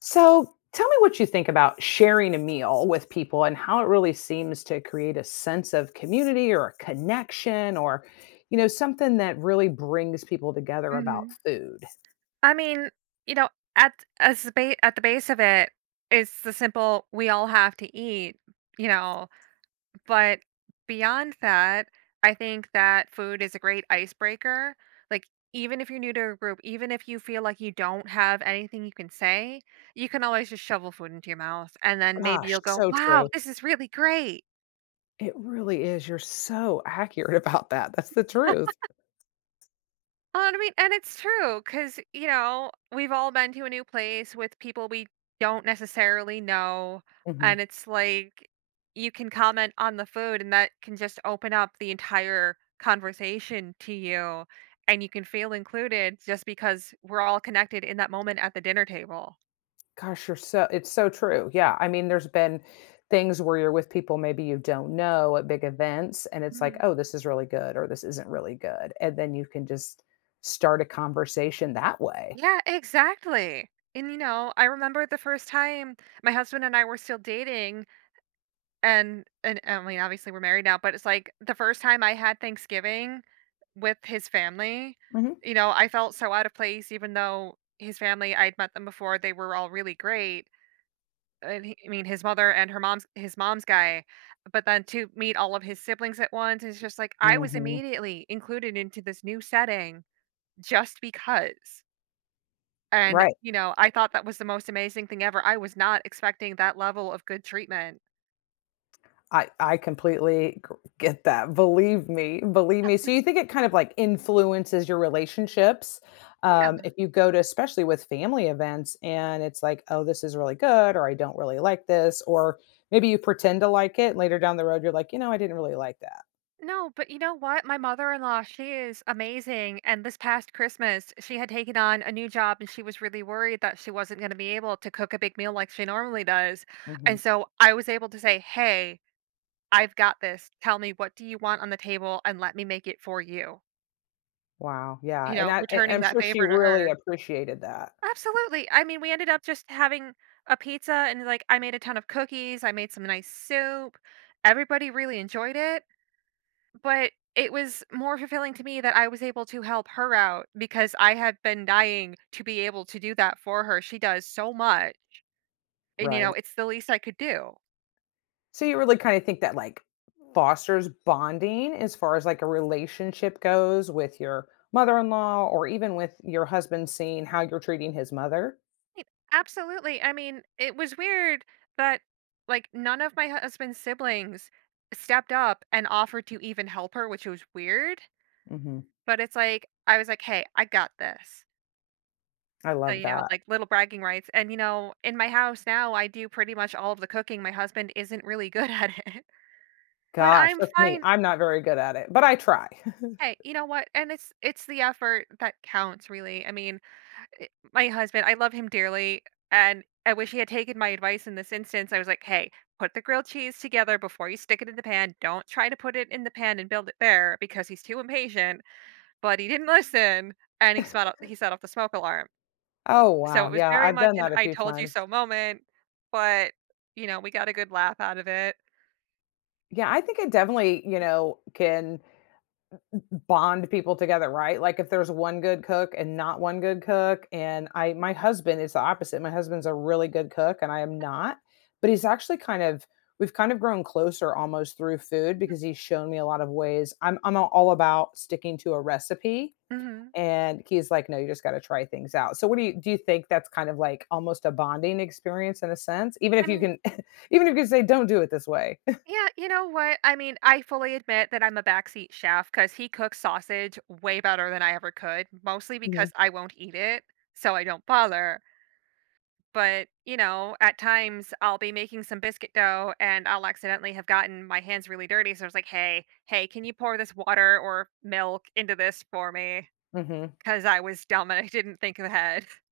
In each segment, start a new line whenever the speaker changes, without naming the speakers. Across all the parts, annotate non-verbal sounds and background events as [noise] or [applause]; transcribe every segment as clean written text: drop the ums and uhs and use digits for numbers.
So tell me what you think about sharing a meal with people and how it really seems to create a sense of community or a connection or, you know, something that really brings people together about
Mhm.
food.
I mean, you know, at as the ba at the base of it's the simple, "We all have to eat," you know? But beyond that, I think that food is a great icebreaker. Like, even if you're new to a group, even if you feel like you don't have anything you can say, you can always just shovel food into your mouth. And then maybe
Gosh,
you'll go,
so
wow,
true.
this is really great.
It really is. You're so accurate [laughs] about that. That's the truth.
Oh, I mean, and it's true because, you know, we've all been to a new place with people we don't necessarily know.
Mhm.
And it's like you can comment on the food, and that can just open up the entire conversation to you. And you can feel included just because we're all connected in that moment at the dinner table.
Gosh, you're so it's so true. Yeah. I mean, there's been things where you're with people maybe you don't know at big events, and it's like,
Mhm.
oh, this is really good, or this isn't really good. And then you can just start a conversation that way.
Yeah, exactly. And, you know, I remember the first time my husband and I were still dating. I mean, obviously, we're married now, but it's like the first time I had Thanksgiving with his family,
Hmm.
you know, I felt so out of place even though his family, I'd met them before, they were all really great, and he I mean, his mother and her mom's his mom's guy, but then to meet all of his siblings at once, it's just like I was
Hmm.
immediately included into this new setting just because. And,
Right.
you know, I thought that was the most amazing thing ever. I was not expecting that level of good treatment.
I get that. Believe me, believe me. So you think it kind of like influences your relationships
Yeah.
if you go to, especially with family events, and it's like, oh, this is really good, or I don't really like this, or maybe you pretend to like it, and later down the road, you're like, you know, I didn't really like that.
No, but you know what? My mother-in-law, she is amazing. And this past Christmas, she had taken on a new job and she was really worried that she wasn't going to be able to cook a big meal like she normally does.
Hmm.
And so I was able to say, "Hey, I've got this. Tell me what do you want on the table and let me make it for you."
Wow, yeah,
You
and
know,
that, and
returning
I'm
that
sure she
favor to
really
her.
appreciated that,
Absolutely. I mean, we ended up just having a pizza and like I made a ton of cookies, I made some nice soup. Everybody really enjoyed it. But it was more fulfilling to me that I was able to help her out because I had been dying to be able to do that for her. She does so much, and, you know,
right?
it's the least I could do.
So you really kind of think that like fosters bonding as far as like a relationship goes with your mother-in-law or even with your husband seeing how you're treating his mother?
Right, absolutely. I mean, it was weird that like none of my husband's siblings stepped up and offered to even help her, which was weird.
Mhm.
But it's like I was like, "Hey, I got this."
I
So,
love
you know,
that.
like little bragging rights. And you know, in my house now, I do pretty much all of the cooking. My husband isn't really good [laughs] at it. But
Gosh,
I'm
that's me.
fine.
I'm not very good at it, but I try. [laughs]
Hey, you know what? And it's the effort that counts, really. I mean, I my husband, I love him dearly, and I wish he had taken my advice in this instance. I was like, "Hey, put the grilled cheese together before you stick it in the pan. Don't try to put it in the pan and build it there because he's too impatient." But he didn't listen, and he set off the smoke alarm.
Oh,
So it
wow.
was
Yeah,
very
I've
much
done
an
that a
"I
few
told you
times.
so" moment, but you know, we got a good laugh out of it.
Yeah, I think it definitely, you know, can bond people together, right? Like if there's one good cook and not one good cook and I my husband is the opposite. My husband's a really good cook and I am not, but he's actually kind of we've kind of grown closer almost through food
Mhm,
because he's shown me a lot of ways. I'm all about sticking to a recipe
mhm.
and he's like no, you just got to try things out. So what do you think that's kind of like almost a bonding experience in a sense even
I
if you
mean,
can [laughs] even if you can say don't do it this way. [laughs]
yeah, you know what? I mean, I fully admit that I'm a backseat chef because he cooks sausage way better than I ever could, mostly because
Mhm.
I won't eat it, so I don't bother. But, you know, at times I'll be making some biscuit dough and I'll accidentally have gotten my hands really dirty. So I was like, hey, can you pour this water or milk into this for me?
Mhm.
Because I was dumb and I didn't think ahead. [laughs]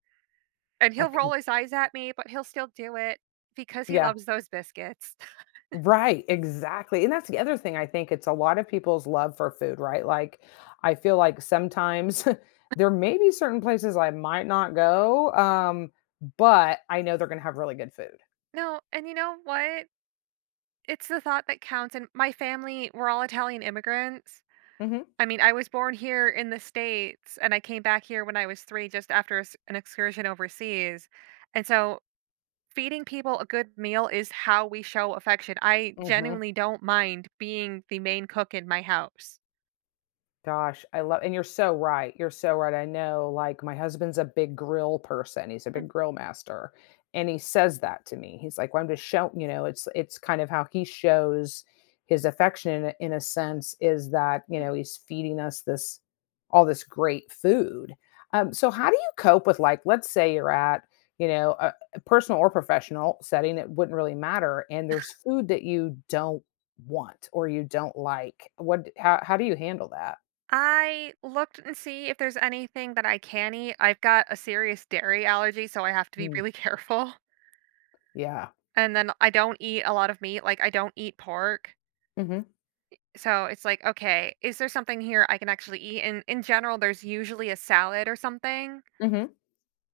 And
I
he'll
can
roll his eyes at me, but he'll still do it because he
yeah.
loves those biscuits. [laughs]
Right, exactly. And that's the other thing I think it's a lot of people's love for food, right? Like I feel like sometimes [laughs] there may be certain places I might not go, but I know they're going to have really good food.
No, and you know what? It's the thought that counts. And my family, we're all Italian immigrants.
Mhm.
I mean, I was born here in the States and I came back here when I was three just after an excursion overseas. And so feeding people a good meal is how we show affection. I
Mhm.
genuinely don't mind being the main cook in my house.
Gosh, I love and you're so right, I know, like, my husband's a big grill person, he's a big grill master, and he says that to me, he's like, "Well, I'm just showing, you know, it's kind of how he shows his affection in a sense is that, you
Mhm.
know, he's feeding us this all this great food, so how do you cope with, like, let's say you're at, you know, a personal or professional setting, it wouldn't really matter, and there's food that you don't want or you don't like, what how do you handle that?
I looked and see if there's anything that I can eat. I've got a serious dairy allergy, so I have to be
Mm,
really [laughs] careful.
yeah.
And then I don't eat a lot of meat, like I don't eat pork.
Mhm,
So it's like, okay, is there something here I can actually eat? And in general, there's usually a salad or something.
mhm.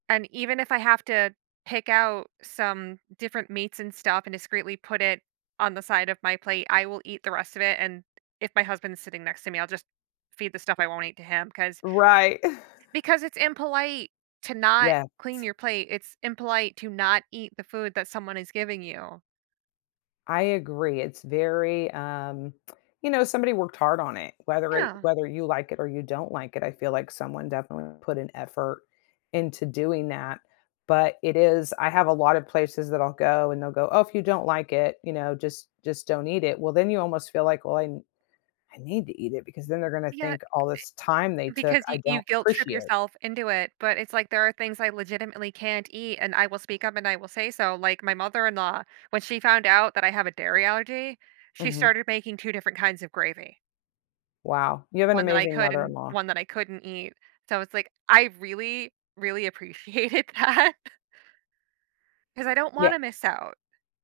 And even if I have to pick out some different meats and stuff and discreetly put it on the side of my plate, I will eat the rest of it. And if my husband's sitting next to me, I'll just feed the stuff I won't eat to him
Right. [laughs]
because it's impolite to not
Yeah,
clean your plate. It's impolite to not eat the food that someone is giving you.
I agree, it's very, you know, somebody worked hard on it,
Yeah.
whether you like it or you don't like it, I feel like someone definitely put an effort into doing that, but it is I have a lot of places that I'll go and they'll go, "Oh, if you don't like it, you know, just don't eat it." Well, then you almost feel like, "Well, I need to eat it because then they're gonna
Yeah.
think all this time they took,
Because
I
you
don't
guilt trip
appreciate."
yourself into it, but it's like there are things I legitimately can't eat, and I will speak up and I will say so. Like my mother-in-law, when she found out that I have a dairy allergy, she
Mhm.
started making two different kinds of gravy,
Wow, you have an
one that I
amazing
could and
mother-in-law.
one that I couldn't eat. So it's like I really, really appreciated [laughs] that because I don't
Yeah.
want to miss out.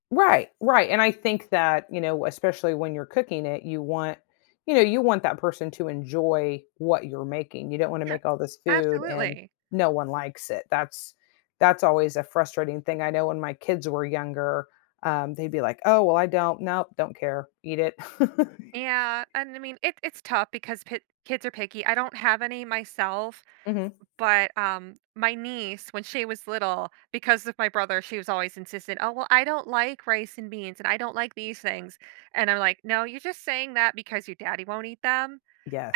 Right, and I think that, you know, especially when you're cooking it, you want you know, you want that person to enjoy what you're making. You don't wanna
Yes,
make all this food and
absolutely.
no one likes it. That's always a frustrating thing. I know when my kids were younger, they'd be like, "Oh, well, I don't nope, don't care. Eat it." [laughs]
Yeah, and I mean it, it's tough because kids are picky. I don't have any myself.
Mhm.
But, my niece, when she was little, because of my brother, she was always insistent, "Oh, well, I don't like rice and beans, and I don't like these things." And I'm like, "No, you're just saying that because your daddy won't eat them."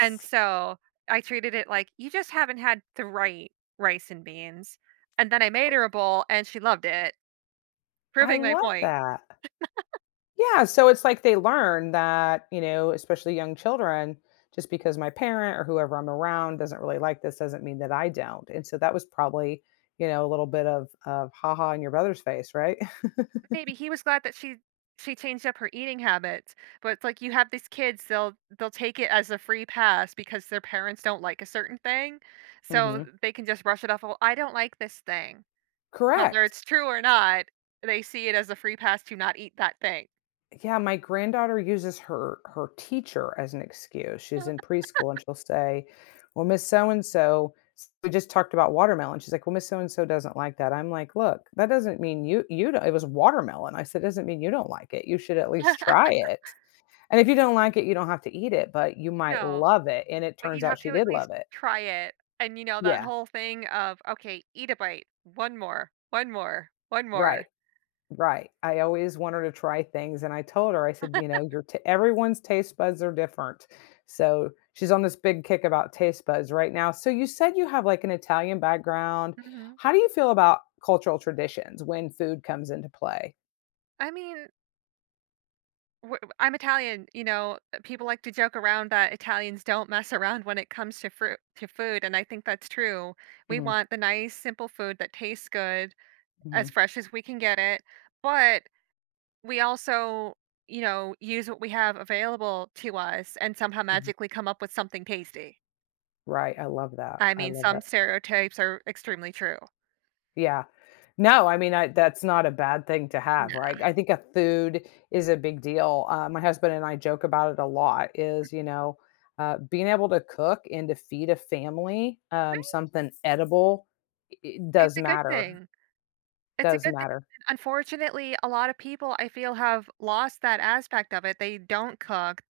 And so, I treated it like, "You just haven't had the right rice and beans." And then I made her a bowl, and she loved it,
I
proving my
love
point.
that. Yeah, so it's like they learn that, you know, especially young children, just because my parent or whoever I'm around doesn't really like this doesn't mean that I don't. And so that was probably, you know, a little bit of haha in your brother's face, right?
Maybe he was glad that she changed up her eating habits, but it's like you have these kids, they'll take it as a free pass because their parents don't like a certain thing,
[laughs]
so
Hmm.
they can just brush it off, "Well, I don't like this thing." Whether
Correct.
it's true or not, they see it as a free pass to not eat that thing.
Yeah, my granddaughter uses her teacher as an excuse. She's
Uh,
in preschool and she'll say, "Well, Miss so and so, we just talked about watermelon." She's like, "Well, Miss so and so doesn't like that." I'm like, "Look, that doesn't mean you don't, it was watermelon." I said, "Doesn't mean you don't like it. You should at least try it. And if you don't like it, you don't have to eat it, but you might
No,
love it." And it
but
turns
you
out
have
she
to at
did
least
love it.
try it, and, you know, that
Yeah,
whole thing of, "Okay, eat a bite, 1 more, 1 more, 1
right.
more."
Right. I always want her to try things, and I told her, I said, "You know, your t everyone's taste buds are different." So, she's on this big kick about taste buds right now. So, you said you have, like, an Italian background.
Mhm.
How do you feel about cultural traditions when food comes into play?
I mean, W w I'm Italian, you know, people like to joke around that Italians don't mess around when it comes to fruit to food, and I think that's true. We
Mhm,
want the nice, simple food that tastes good, as
mhm,
fresh as we can get it, but we also, you know, use what we have available to us and somehow
mhm.
magically come up with something tasty.
Right, I love that.
I
I
mean,
love
some
that.
stereotypes are extremely true.
Yeah. No, I mean, I that's not a bad thing to have,
No,
right? I think a food is a big deal. My husband and I joke about it a lot is, you know, being able to cook and to feed a family something edible it
it's
does
a good
matter.
thing. It's a
Does
good thing.
matter.
Unfortunately, a lot of people I feel have lost that aspect of it. They don't cook.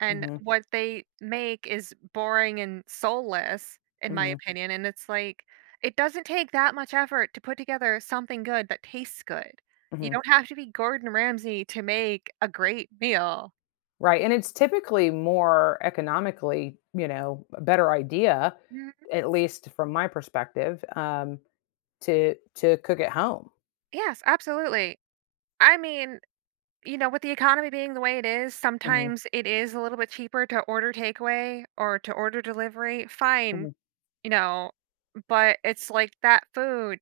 And
Hmm.
what they make is boring and soulless, in my
Hmm.
opinion, and it's like, it doesn't take that much effort to put together something good that tastes good. You
Hmm.
don't have to be Gordon Ramsay to make a great meal.
Right. And it's typically more economically, you know, a better idea,
Mm,
at least from my perspective, to cook at home.
yes, absolutely. I mean, you know, with the economy being the way it is,
Hmm.
sometimes it is a little bit cheaper to order takeaway or to order delivery. Fine, you know, but it's like that food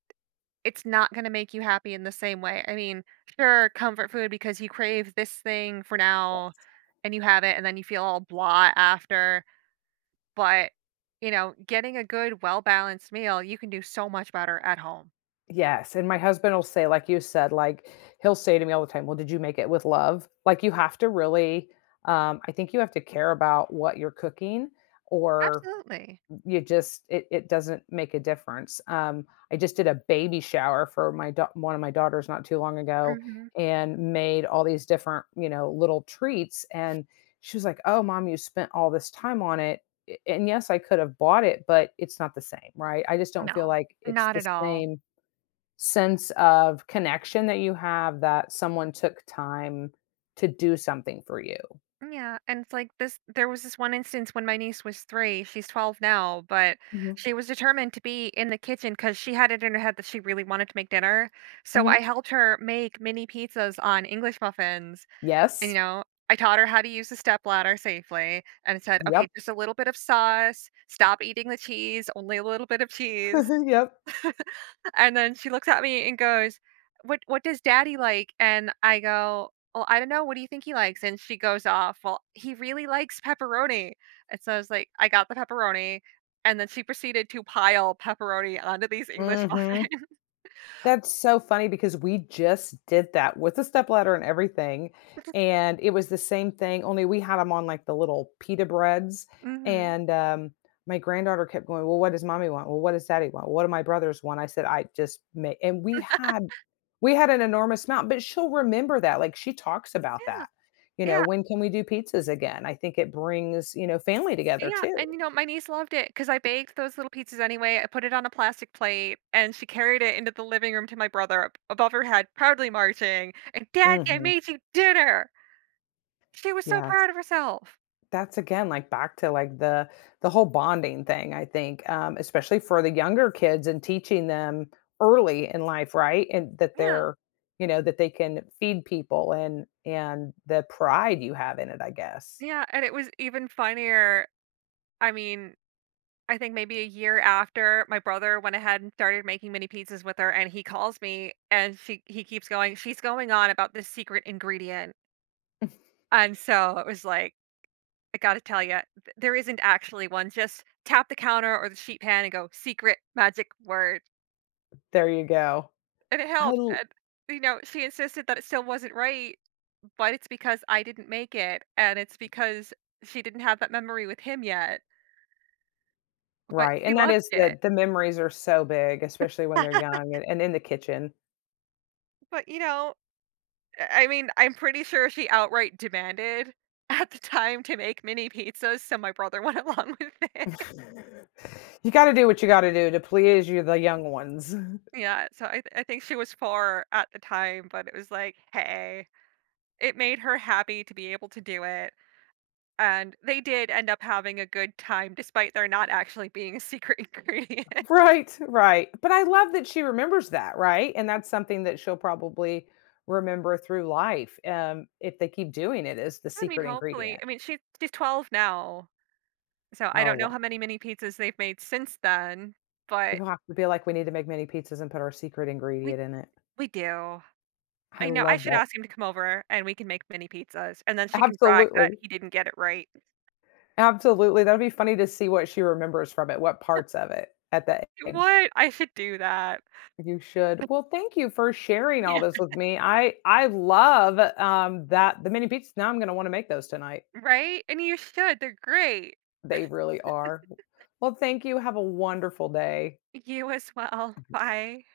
it's not gonna make you happy in the same way. I mean, sure, comfort food because you crave this thing for now and you have it and then you feel all blah after, but, you know, getting a good, well-balanced meal, you can do so much better at home.
Yes, and my husband will say, like you said, like, he'll say to me all the time, "Well, did you make it with love?" Like, you have to really, I think you have to care about what you're cooking or
Absolutely.
you just it doesn't make a difference. I just did a baby shower for my dau one of my daughters not too long ago
Mhm.
and made all these different, you know, little treats, and she was like, "Oh, mom, you spent all this time on it." And yes, I could have bought it, but it's not the same, right? I just don't feel
No,
like it's
not
the
at all.
same sense of connection that you have that someone took time to do something for you.
Yeah, and it's like this there was this one instance when my niece was 3, she's 12 now, but
Mhm.
she was determined to be in the kitchen because she had it in her head that she really wanted to make dinner. So
Mhm.
I helped her make mini pizzas on English muffins, and, you
Yes.
know, I taught her how to use the stepladder safely and said, "Okay,
Yep.
just a little bit of sauce, stop eating the cheese, only a little bit of cheese."
[laughs] Yep.
And then she looks at me and goes, "What does daddy like?" And I go, "Well, I don't know. What do you think he likes?" And she goes off, "Well, he really likes pepperoni." And so I was like, I got the pepperoni, and then she proceeded to pile pepperoni onto these English
Mhm.
muffins. [laughs]
That's so funny because we just did that with a stepladder and everything, and it was the same thing, only we had them on, like, the little pita breads,
Mhm.
and, my granddaughter kept going, "Well, what does mommy want? Well, what does daddy want? What do my brothers want?" I said, "I just make. And we had an enormous amount, but she'll remember that, like, she talks about
Yeah,
that, you know,
yeah,
"When can we do pizzas again?" I think it brings, you know, family together
yeah,
too.
and, you know, my niece loved it because I baked those little pizzas anyway. I put it on a plastic plate, and she carried it into the living room to my brother ab above her head, proudly marching, and, "Daddy, I
Mhm.
made you dinner." She was so
Yes.
proud of herself.
That's again like back to like the whole bonding thing, I think, especially for the younger kids and teaching them early in life, right? And that
Yeah.
they're, you know, that they can feed people and the pride you have in it, I guess.
Yeah, and it was even funnier. I mean, I think maybe a year after my brother went ahead and started making mini pizzas with her, and he calls me, and she he keeps going. She's going on about this secret ingredient,
[laughs]
and so it was like, I got to tell you, there isn't actually one. Just tap the counter or the sheet pan and go secret magic word,
There you go.
and it
I
helped.
l-
And you know, she insisted that it still wasn't right, but it's because I didn't make it, and it's because she didn't have that memory with him yet. But
right.
she
And that
loved
is
it.
that the memories are so big, especially when they're young and in the kitchen.
But, you know, I mean, I'm pretty sure she outright demanded [laughs] at the time to make mini pizzas, so my brother went [laughs] along with it. [laughs]
[laughs] You gotta do what you gotta do to please you the young ones.
Yeah, so I think she was 4 at the time, but it was like, hey, it made her happy to be able to do it, and they did end up having a good time despite there not actually being a secret [laughs] ingredient.
Right, right. But I love that she remembers that, right? And that's something that she'll probably remember through life, if they keep doing it is the
I mean,
secret
hopefully
ingredient.
I mean, she's 12 now, so I
Oh,
don't know
wow.
how many mini pizzas they've made since then, but
You'll have to be like, "We need to make mini pizzas and put our secret
we
ingredient in it."
we do.
I
I know, I
love
should
that.
ask him to come over and we can make mini pizzas, and then she can [laughs] brag that
Absolutely.
he didn't get it right.
Absolutely. That'd be funny to see what she remembers from it, what parts of it at that age.
What? I should do that.
You should. Well, thank you for sharing all
Yeah.
this with me. I love, that the mini pizzas. Now I'm gonna wanna make those tonight.
Right? And you should, they're great.
They really are. Well, thank you. Have a wonderful day.
You as well. Bye.